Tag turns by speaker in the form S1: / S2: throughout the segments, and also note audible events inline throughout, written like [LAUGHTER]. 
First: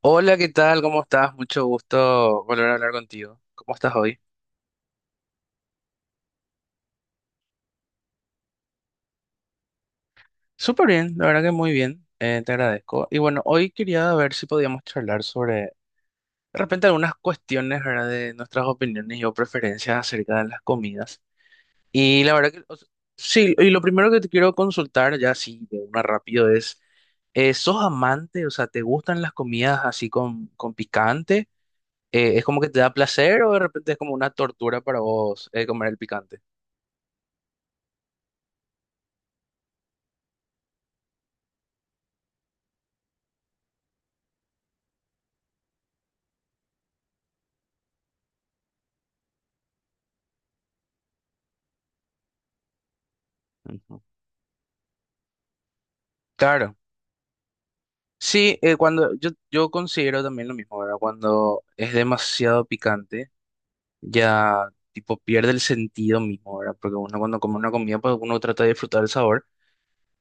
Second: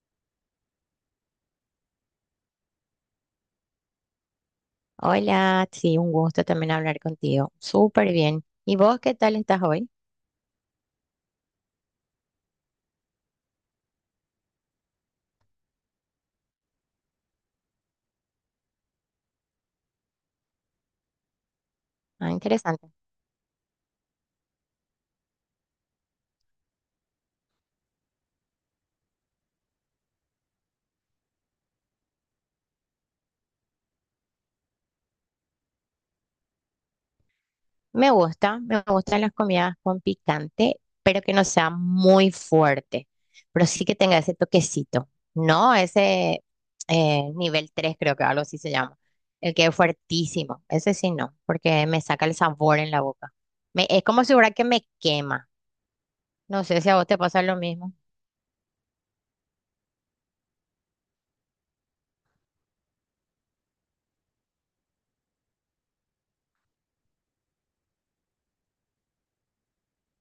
S1: Hola, ¿qué tal? ¿Cómo estás? Mucho gusto volver a hablar contigo. ¿Cómo estás hoy?
S2: Hola, sí, un gusto también hablar contigo. Súper bien. ¿Y vos qué tal estás hoy?
S1: Súper bien, la verdad que muy bien. Te agradezco. Y bueno, hoy quería ver si podíamos charlar sobre de repente algunas cuestiones, ¿verdad? De nuestras opiniones y o preferencias acerca de las comidas. Y
S2: Ah,
S1: la verdad que,
S2: interesante.
S1: sí, y lo primero que te quiero consultar, ya así de una rápido, es... ¿Sos amante? O sea, ¿te gustan las comidas así con picante? ¿Es como que te da placer o de repente es como una tortura para vos comer el picante?
S2: Me gusta, me gustan las comidas con picante, pero que no sea muy fuerte, pero sí que tenga ese toquecito, ¿no? Ese nivel 3, creo que algo así se llama, el que es fuertísimo, ese sí no, porque me saca el sabor en la boca. Es como si fuera que me quema. No
S1: Claro,
S2: sé si a vos te pasa lo mismo.
S1: sí, cuando yo considero también lo mismo, ¿verdad? Cuando es demasiado picante, ya tipo pierde el sentido mismo, ¿verdad? Porque uno cuando come una comida, pues uno trata de disfrutar el sabor.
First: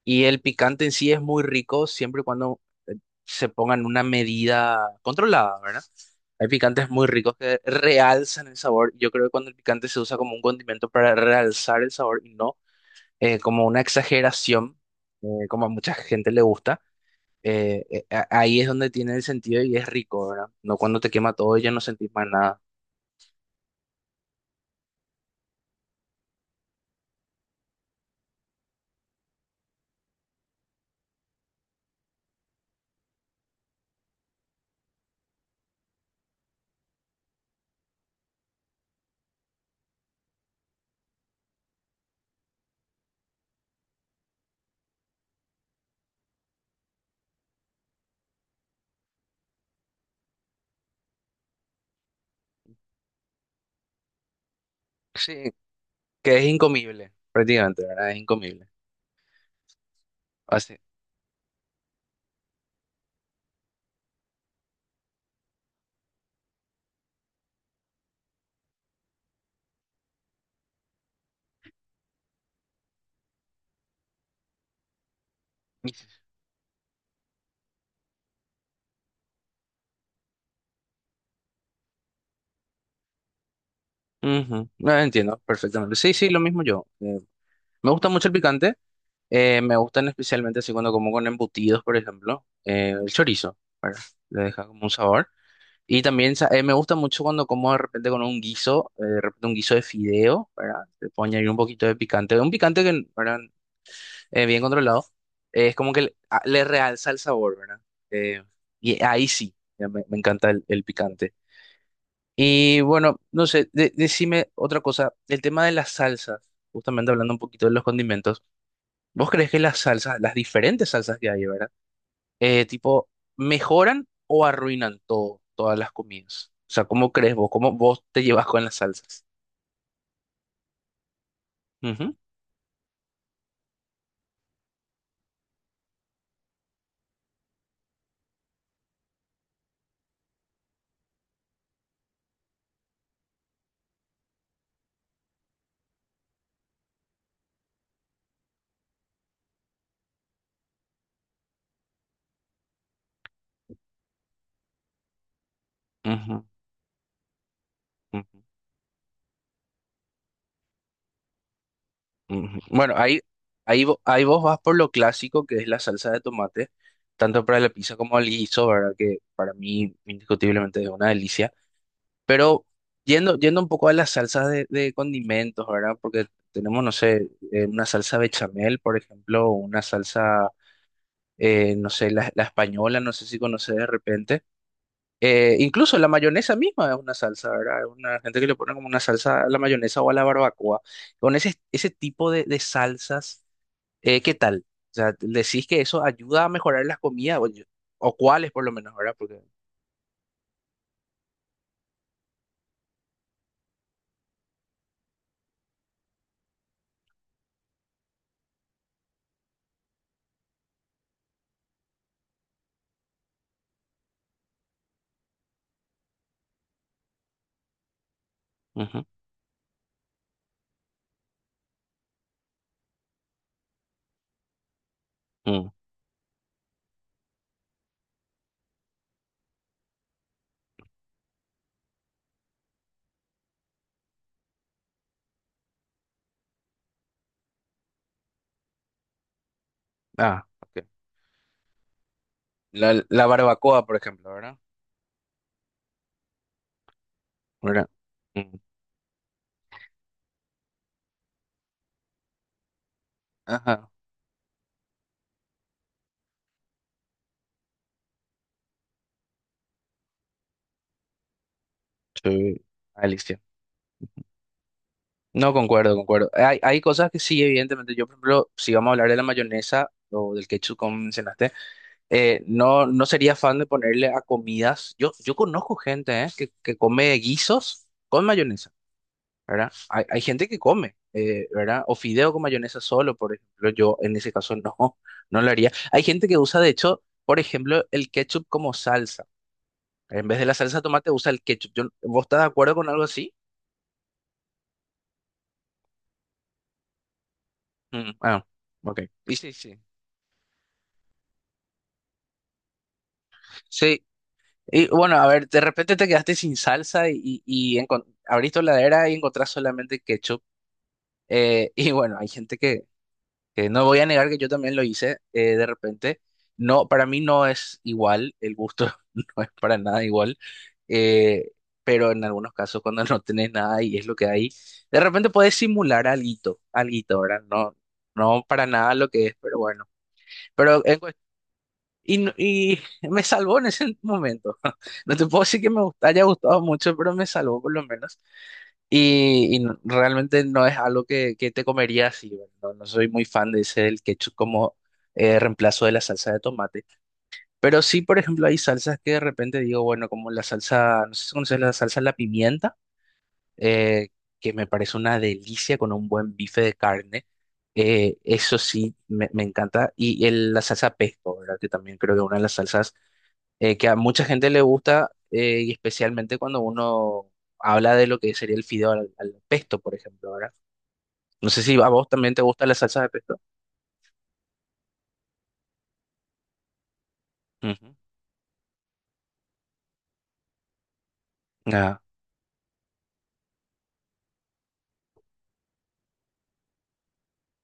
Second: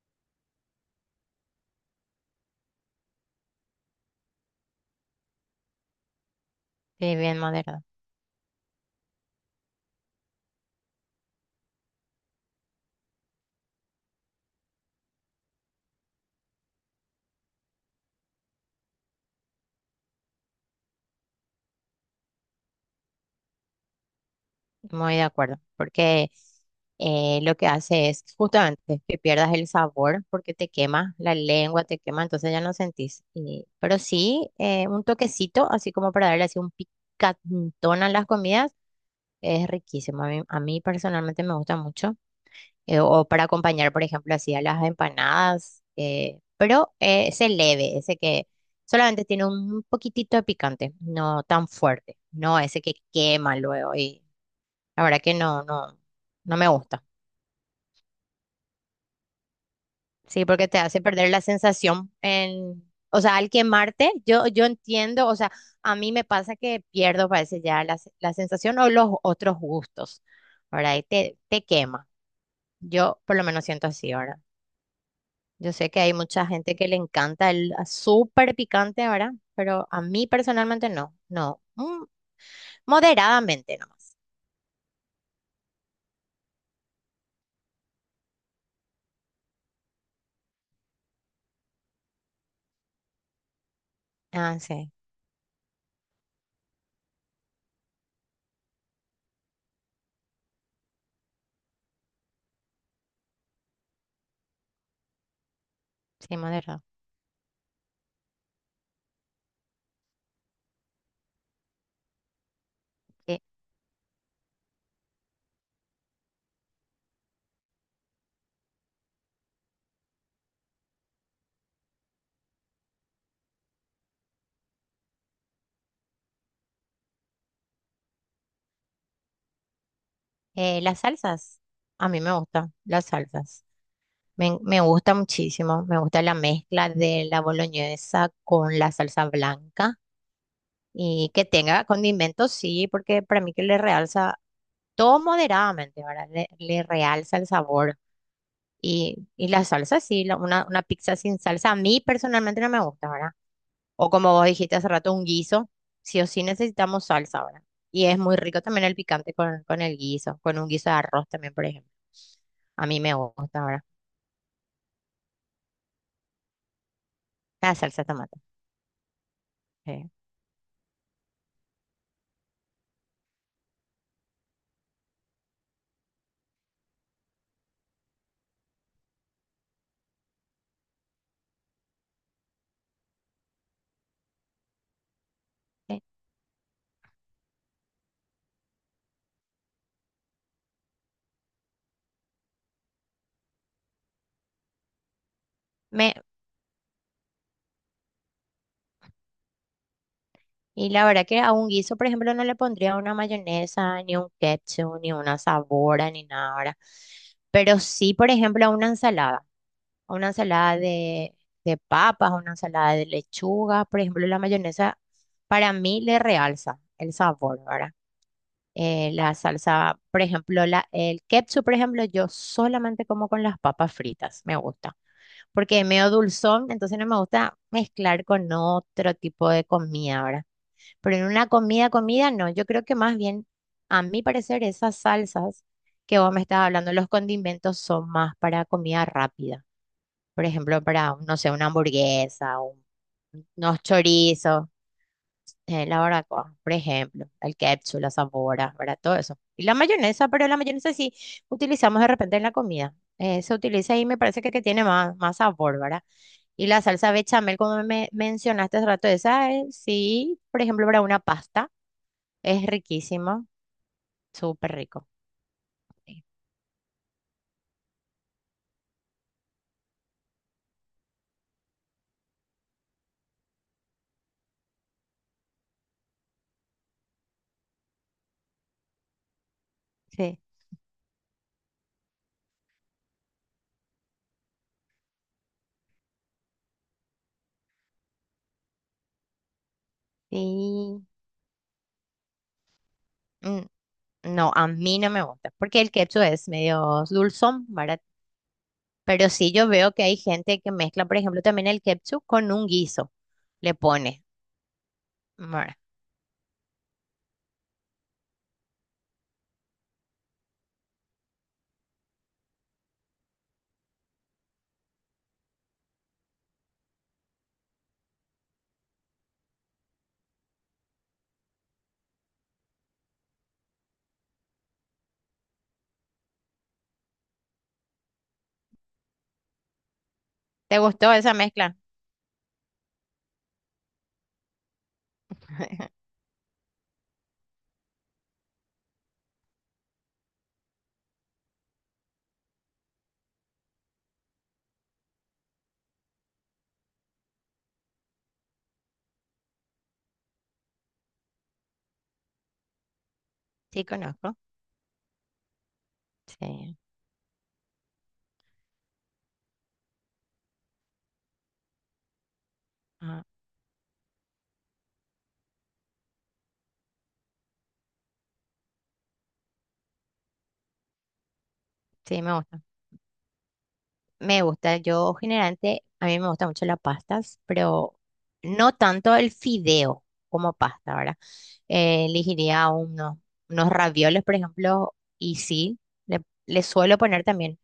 S1: Y el picante en sí es muy rico siempre y cuando eh, se ponga en una medida controlada, ¿verdad? Hay picantes muy
S2: Sí,
S1: ricos
S2: bien
S1: que
S2: moderado.
S1: realzan el sabor. Yo creo que cuando el picante se usa como un condimento para realzar el sabor y no como una exageración, como a mucha gente le gusta. Ahí es donde tiene el sentido y es rico, ¿verdad? No cuando te quema todo y ya no sentís más nada.
S2: Muy de acuerdo, porque lo que hace es justamente que pierdas el sabor porque te quema la lengua, te quema, entonces ya no sentís. Pero sí, un toquecito, así como para darle así un picantón a las comidas, es riquísimo. A mí personalmente me gusta mucho. O para acompañar, por ejemplo, así a las empanadas, pero ese leve, ese que solamente tiene un poquitito de picante, no tan fuerte, no ese que quema luego y la verdad que
S1: Sí,
S2: no, no,
S1: que es
S2: no me gusta.
S1: incomible, prácticamente, ¿verdad? Es incomible.
S2: Sí, porque
S1: Así.
S2: te hace perder la sensación en, o sea, al quemarte, yo entiendo, o sea, a mí me pasa que pierdo, parece ya la, la sensación o los otros gustos, ¿verdad? Y te quema. Yo por lo menos siento así, ¿verdad? Yo sé que hay mucha gente que le encanta el súper picante, ¿verdad? Pero a mí personalmente no, no. Mm, moderadamente nomás.
S1: Ujú, no entiendo perfectamente. Sí, sí, lo mismo yo. Me gusta mucho el picante. Me gustan especialmente así cuando como con embutidos, por ejemplo. El chorizo, ¿verdad? Le
S2: Ah,
S1: deja como un
S2: sí,
S1: sabor. Y también me gusta mucho cuando como de repente con un guiso, de repente un guiso de fideo, ¿verdad? Le puedo añadir un poquito de picante. Un picante que, ¿verdad? Bien controlado, es como que
S2: sí,
S1: le
S2: moderado.
S1: realza el sabor, ¿verdad? Eh, y ahí sí, ya me encanta el picante. Y bueno,
S2: Sí.
S1: no sé, decime otra cosa, el tema de las salsas, justamente hablando un poquito de los condimentos, ¿vos crees que las salsas, las diferentes salsas que hay, ¿verdad? Eh, tipo, ¿Mejoran o arruinan todas las comidas? O sea, ¿cómo crees vos? ¿Cómo vos te llevas con las salsas?
S2: Las salsas, a
S1: Ujú,
S2: mí me gustan las salsas. Me gusta muchísimo, me gusta la mezcla de la boloñesa con la salsa blanca y que tenga condimentos, sí, porque para mí que le realza todo moderadamente, ¿verdad? Le realza el sabor. Y la salsa, sí, la- una pizza sin salsa a mí personalmente no me gusta, ¿verdad? O como vos dijiste hace rato, un guiso, sí o sí
S1: ujú,
S2: necesitamos salsa, ¿verdad? Y es
S1: ujú.
S2: muy rico también el picante con el guiso, con un guiso de arroz también, por ejemplo.
S1: Ujú.
S2: A
S1: Bueno,
S2: mí me gusta, ¿verdad?
S1: ahí vos vas por lo clásico que es la salsa de tomate, tanto para la
S2: La
S1: pizza
S2: salsa de
S1: como el
S2: tomate.
S1: guiso, ¿verdad? Que para mí
S2: Sí.
S1: indiscutiblemente es una delicia. Pero yendo un poco a las salsas de condimentos, ¿verdad? Porque tenemos, no sé, una salsa bechamel, por ejemplo, o una salsa, no sé, la española, no sé si conoces de repente. Incluso
S2: Sí.
S1: la mayonesa misma es una salsa, ¿verdad? Hay una gente que le pone como una salsa a la mayonesa o a la barbacoa. Con ese tipo de salsas. ¿Qué tal? O sea, ¿decís que eso
S2: Me,
S1: ayuda a mejorar las comidas, o cuáles por lo menos, ¿verdad? Porque...
S2: y la verdad que a un guiso, por ejemplo, no le pondría una mayonesa, ni un ketchup, ni una sabora, ni nada, ¿verdad? Pero sí, por ejemplo, a una ensalada. A una ensalada de papas, a una ensalada de lechuga. Por ejemplo, la mayonesa para mí le realza el sabor, ¿verdad?
S1: Ujú,
S2: La salsa, por ejemplo, la, el ketchup, por ejemplo, yo solamente como con las papas fritas, me gusta
S1: mm.
S2: porque es medio dulzón, entonces no me gusta mezclar con otro tipo de comida, ¿verdad? Pero en una comida, comida, no. Yo creo que más bien, a mi parecer, esas salsas que vos me estás hablando, los condimentos son más para comida rápida. Por
S1: Ah,
S2: ejemplo,
S1: ok.
S2: para, no sé, una hamburguesa,
S1: La
S2: unos
S1: barbacoa, por ejemplo, ¿verdad?
S2: chorizos, la barbacoa, por ejemplo, el
S1: ¿Verdad?
S2: ketchup, la
S1: Mm.
S2: sabora, ¿verdad? Todo eso. Y la mayonesa, pero la mayonesa sí utilizamos de repente en la comida. Se
S1: Ajá.
S2: utiliza y me parece que tiene más, más sabor, ¿verdad? Y la salsa bechamel, como me mencionaste hace rato, esa es, sí, por ejemplo, para una pasta.
S1: Sí.
S2: Es
S1: Alicia.
S2: riquísimo, súper rico.
S1: No, concuerdo,
S2: Sí.
S1: concuerdo. Hay cosas que sí, evidentemente. Yo, por ejemplo, si vamos a hablar de la mayonesa o del ketchup, como mencionaste, no, no sería fan de ponerle a comidas. Yo conozco gente, que come guisos con mayonesa. ¿Verdad? Hay
S2: Sí.
S1: gente que come, ¿verdad? O fideo con mayonesa solo, por ejemplo, yo en ese caso no, [LAUGHS] no lo haría. Hay gente que usa, de hecho, por ejemplo, el ketchup como salsa. En vez de la salsa de
S2: Y
S1: tomate usa el ketchup. ¿Vos estás de acuerdo con algo así?
S2: mm, no, a mí no me gusta, porque el ketchup es medio dulzón, ¿verdad?
S1: Mm, ah, ok.
S2: Pero
S1: Y
S2: sí
S1: sí,
S2: yo
S1: sí.
S2: veo que hay gente que mezcla, por ejemplo, también el ketchup con un guiso, le
S1: Sí,
S2: pone.
S1: y bueno, a ver, de
S2: ¿Verdad?
S1: repente te quedaste sin salsa y abrís tu heladera y encontrás solamente ketchup. [LAUGHS] Y bueno, hay gente que no voy a negar que yo también lo hice de repente. No, para mí no es igual, el gusto [LAUGHS] no es para nada igual, eh, pero en algunos casos cuando no tenés nada y es lo que hay, de repente puedes simular alguito, alguito, ¿verdad? No, no para nada lo que es, pero bueno.
S2: ¿Te
S1: Pero en
S2: gustó esa mezcla?
S1: y, no- y me salvó en ese momento. [LAUGHS] No te puedo decir que me
S2: [LAUGHS]
S1: haya gustado mucho, pero me salvó por lo menos. Y realmente no es algo que te comería así, ¿verdad? No, no soy muy fan de ese el ketchup como reemplazo de la salsa de tomate. Pero sí, por ejemplo, hay salsas que de repente digo, bueno, como la salsa, no sé si conoces la salsa de la pimienta,
S2: Sí,
S1: eh,
S2: conozco.
S1: que me parece una delicia con un buen bife de
S2: Sí,
S1: carne. Eso sí, me encanta. Y la salsa pesto, ¿verdad? Que también creo que es una de las salsas
S2: ajá,
S1: que a mucha gente le gusta, y especialmente cuando uno habla de lo que sería el fideo al pesto, por ejemplo, ¿verdad? No sé si a vos
S2: sí, me
S1: también te
S2: gusta.
S1: gusta la salsa de pesto.
S2: Me gusta, yo generalmente, a mí me gusta mucho las pastas,
S1: Ujú.
S2: pero no tanto el fideo como pasta, ¿verdad?
S1: Ah.
S2: Elegiría unos, unos ravioles, por ejemplo, y sí, le, le suelo poner también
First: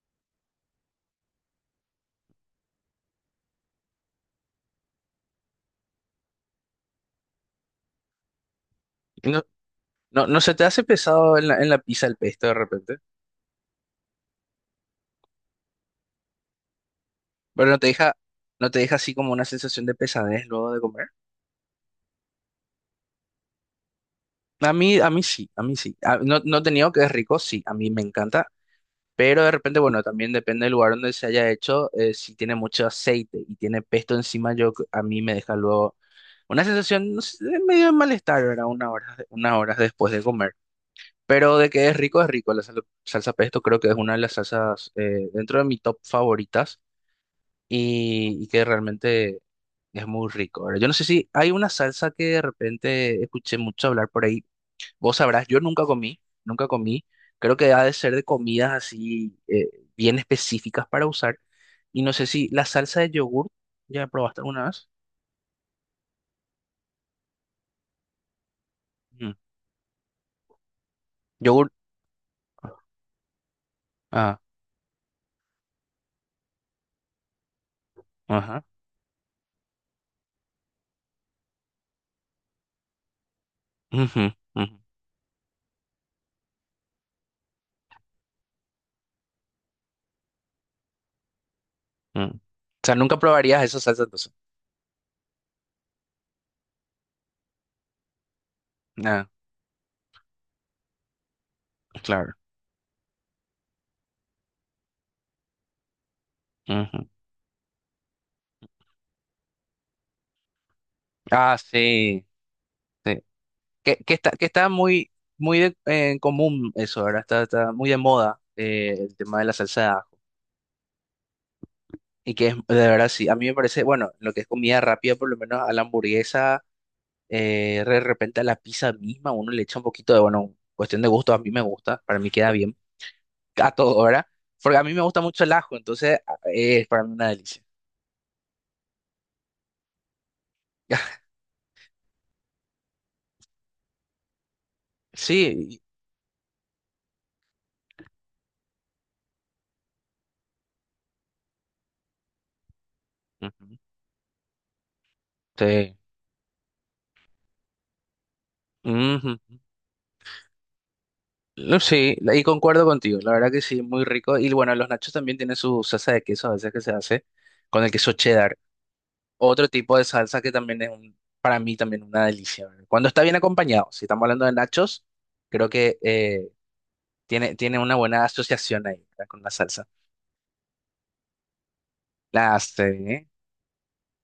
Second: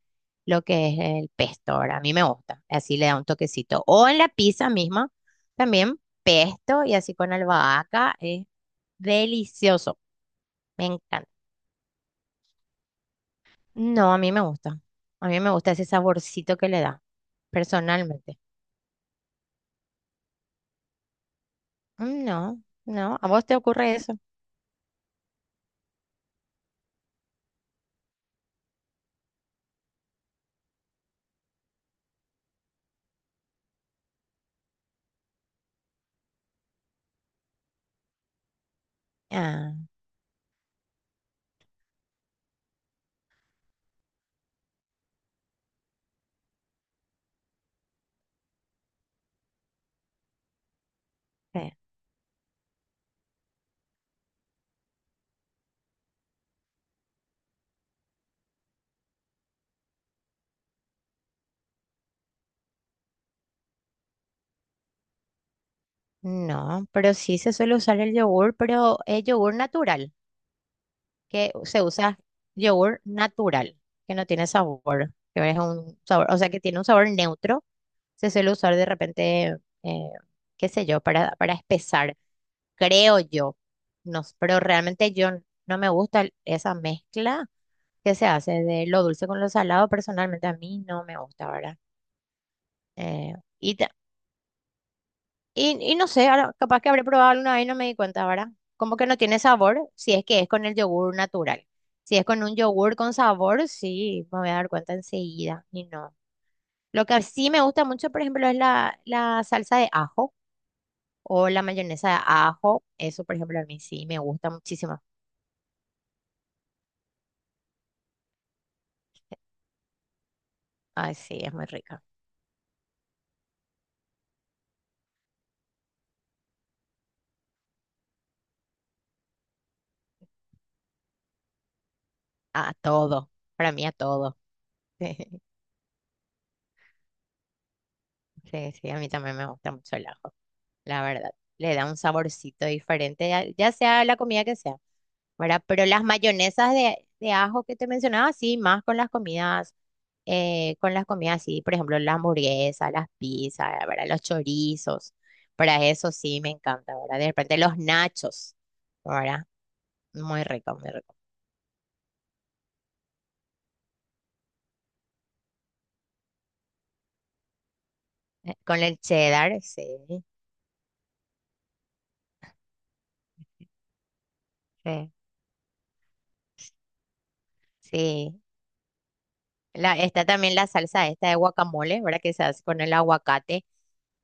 S2: lo que es el pesto, ¿verdad? A mí me gusta, así le da un toquecito. O en la pizza misma, también pesto y así con albahaca, es
S1: Y no,
S2: delicioso,
S1: no, ¿no se te hace
S2: me encanta.
S1: pesado en en la pizza el pesto de repente,
S2: No, a mí me gusta, a mí me gusta ese saborcito que le da,
S1: pero no te deja,
S2: personalmente.
S1: no te deja así como una sensación de pesadez luego de comer?
S2: Mm, no, no, ¿a vos te ocurre eso?
S1: A mí sí, a mí sí. No, no te niego que es rico, sí, a mí me encanta. Pero de repente, bueno, también depende del lugar donde se haya hecho. Si tiene mucho aceite y tiene pesto encima, yo a mí me deja luego una sensación no sé, de medio de malestar, ¿verdad? Una hora, unas horas
S2: Ah,
S1: después de comer. Pero de que es rico, es rico. La salsa pesto creo que es una de las salsas dentro de mi top favoritas y que realmente es muy rico. Ahora yo no sé si hay una
S2: eh,
S1: salsa que de repente escuché mucho hablar por ahí. Vos sabrás, yo nunca comí, nunca comí. Creo que ha de ser de comidas así bien específicas para usar. Y no sé si la salsa de yogur, ¿ya probaste alguna vez?
S2: no, pero sí se suele usar el yogur, pero es
S1: Mm.
S2: yogur natural, que
S1: Yogur,
S2: se usa yogur natural, que no
S1: ah,
S2: tiene sabor, que es un sabor, o sea, que tiene un sabor neutro, se suele
S1: ajá.
S2: usar de repente, eh, qué sé yo, para espesar, creo yo, no,
S1: Ujú,
S2: pero
S1: ujú,
S2: realmente yo no me gusta esa mezcla que se hace de lo dulce con lo salado, personalmente a mí no me gusta, ¿verdad?
S1: mm. O sea, nunca
S2: Eh,
S1: probarías
S2: y
S1: esa
S2: ta-
S1: salsa entonces.
S2: Y no sé, ahora capaz que habré probado alguna vez y no me di cuenta, ¿verdad? Como que no
S1: Ah,
S2: tiene sabor si es que es con el yogur natural. Si es
S1: claro.
S2: con un yogur con sabor, sí, me voy a dar cuenta enseguida. Y no. Lo
S1: Ujú.
S2: que sí me gusta mucho, por ejemplo, es la, la salsa de ajo o
S1: Ah,
S2: la mayonesa de
S1: sí,
S2: ajo.
S1: sí.
S2: Eso, por ejemplo, a mí sí me
S1: Que
S2: gusta
S1: está
S2: muchísimo.
S1: muy, en común eso, ahora está, está muy de moda el tema de la salsa.
S2: Ay, sí, es muy rica.
S1: Y que es, de verdad, sí, a mí me parece, bueno, lo que es comida rápida, por lo menos a la hamburguesa, de repente a la pizza misma, uno le echa un poquito de, bueno, cuestión de gusto, a mí me gusta, para mí queda
S2: A
S1: bien,
S2: todo.
S1: [LAUGHS] a
S2: Para mí, a
S1: todo, ¿verdad?
S2: todo.
S1: Porque a mí me gusta mucho
S2: [LAUGHS]
S1: el ajo, entonces es para mí una delicia.
S2: Sí, sí, a mí también me gusta mucho el ajo, la
S1: [LAUGHS]
S2: verdad. Le da un saborcito diferente, ya ya sea la comida que sea. ¿Verdad?
S1: Sí,
S2: Pero las mayonesas de ajo que te mencionaba, sí, más con las comidas, sí, por ejemplo, las hamburguesas, las
S1: y-
S2: pizzas,
S1: ujú,
S2: ¿verdad? Los chorizos, para
S1: sí.
S2: eso sí me encanta, ¿verdad? De repente los nachos, ¿verdad?
S1: Ujú.
S2: Muy rico, muy rico.
S1: No, sí, y concuerdo contigo, la verdad que sí, muy rico. Y bueno, los nachos también tienen su salsa de queso a veces que se hace con el queso cheddar.
S2: Con el cheddar,
S1: Otro
S2: sí,
S1: tipo de salsa que también es para mí también una delicia. ¿Verdad? Cuando está bien acompañado, si estamos hablando de nachos,
S2: sí,
S1: creo que tiene, tiene una buena
S2: sí.
S1: asociación ahí, ¿verdad? Con la salsa.
S2: La, está también la salsa esta de guacamole, ¿verdad? Que se
S1: La
S2: hace con
S1: hace,
S2: el
S1: ¿eh?
S2: aguacate,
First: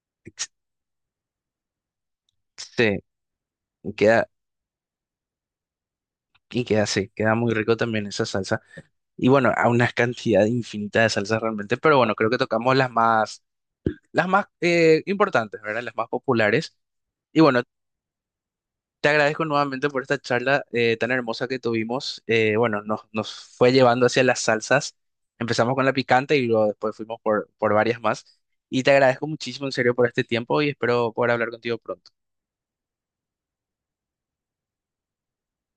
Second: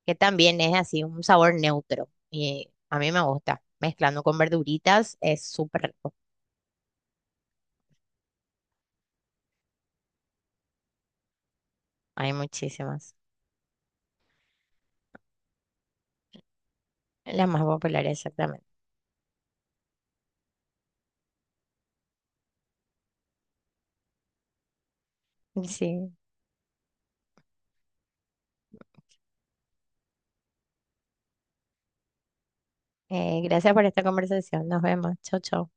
S2: que
S1: Ex-
S2: también es así un sabor neutro y
S1: Sí,
S2: a mí me gusta.
S1: y
S2: Mezclando
S1: queda,
S2: con verduritas es súper rico.
S1: y queda así, queda muy rico también esa salsa. Y bueno, a una cantidad infinita de salsas realmente, pero bueno, creo
S2: Hay
S1: que tocamos
S2: muchísimas.
S1: las más importantes, ¿verdad? Las más populares. Y
S2: Las
S1: bueno,
S2: más populares, exactamente.
S1: te agradezco nuevamente por esta charla tan hermosa que tuvimos. Bueno, nos fue llevando hacia las salsas. Empezamos con la
S2: Sí.
S1: picante y luego después fuimos por varias más. Y te agradezco muchísimo, en serio, por este tiempo y espero poder hablar contigo pronto.
S2: Gracias por esta conversación. Nos vemos. Chau, chau.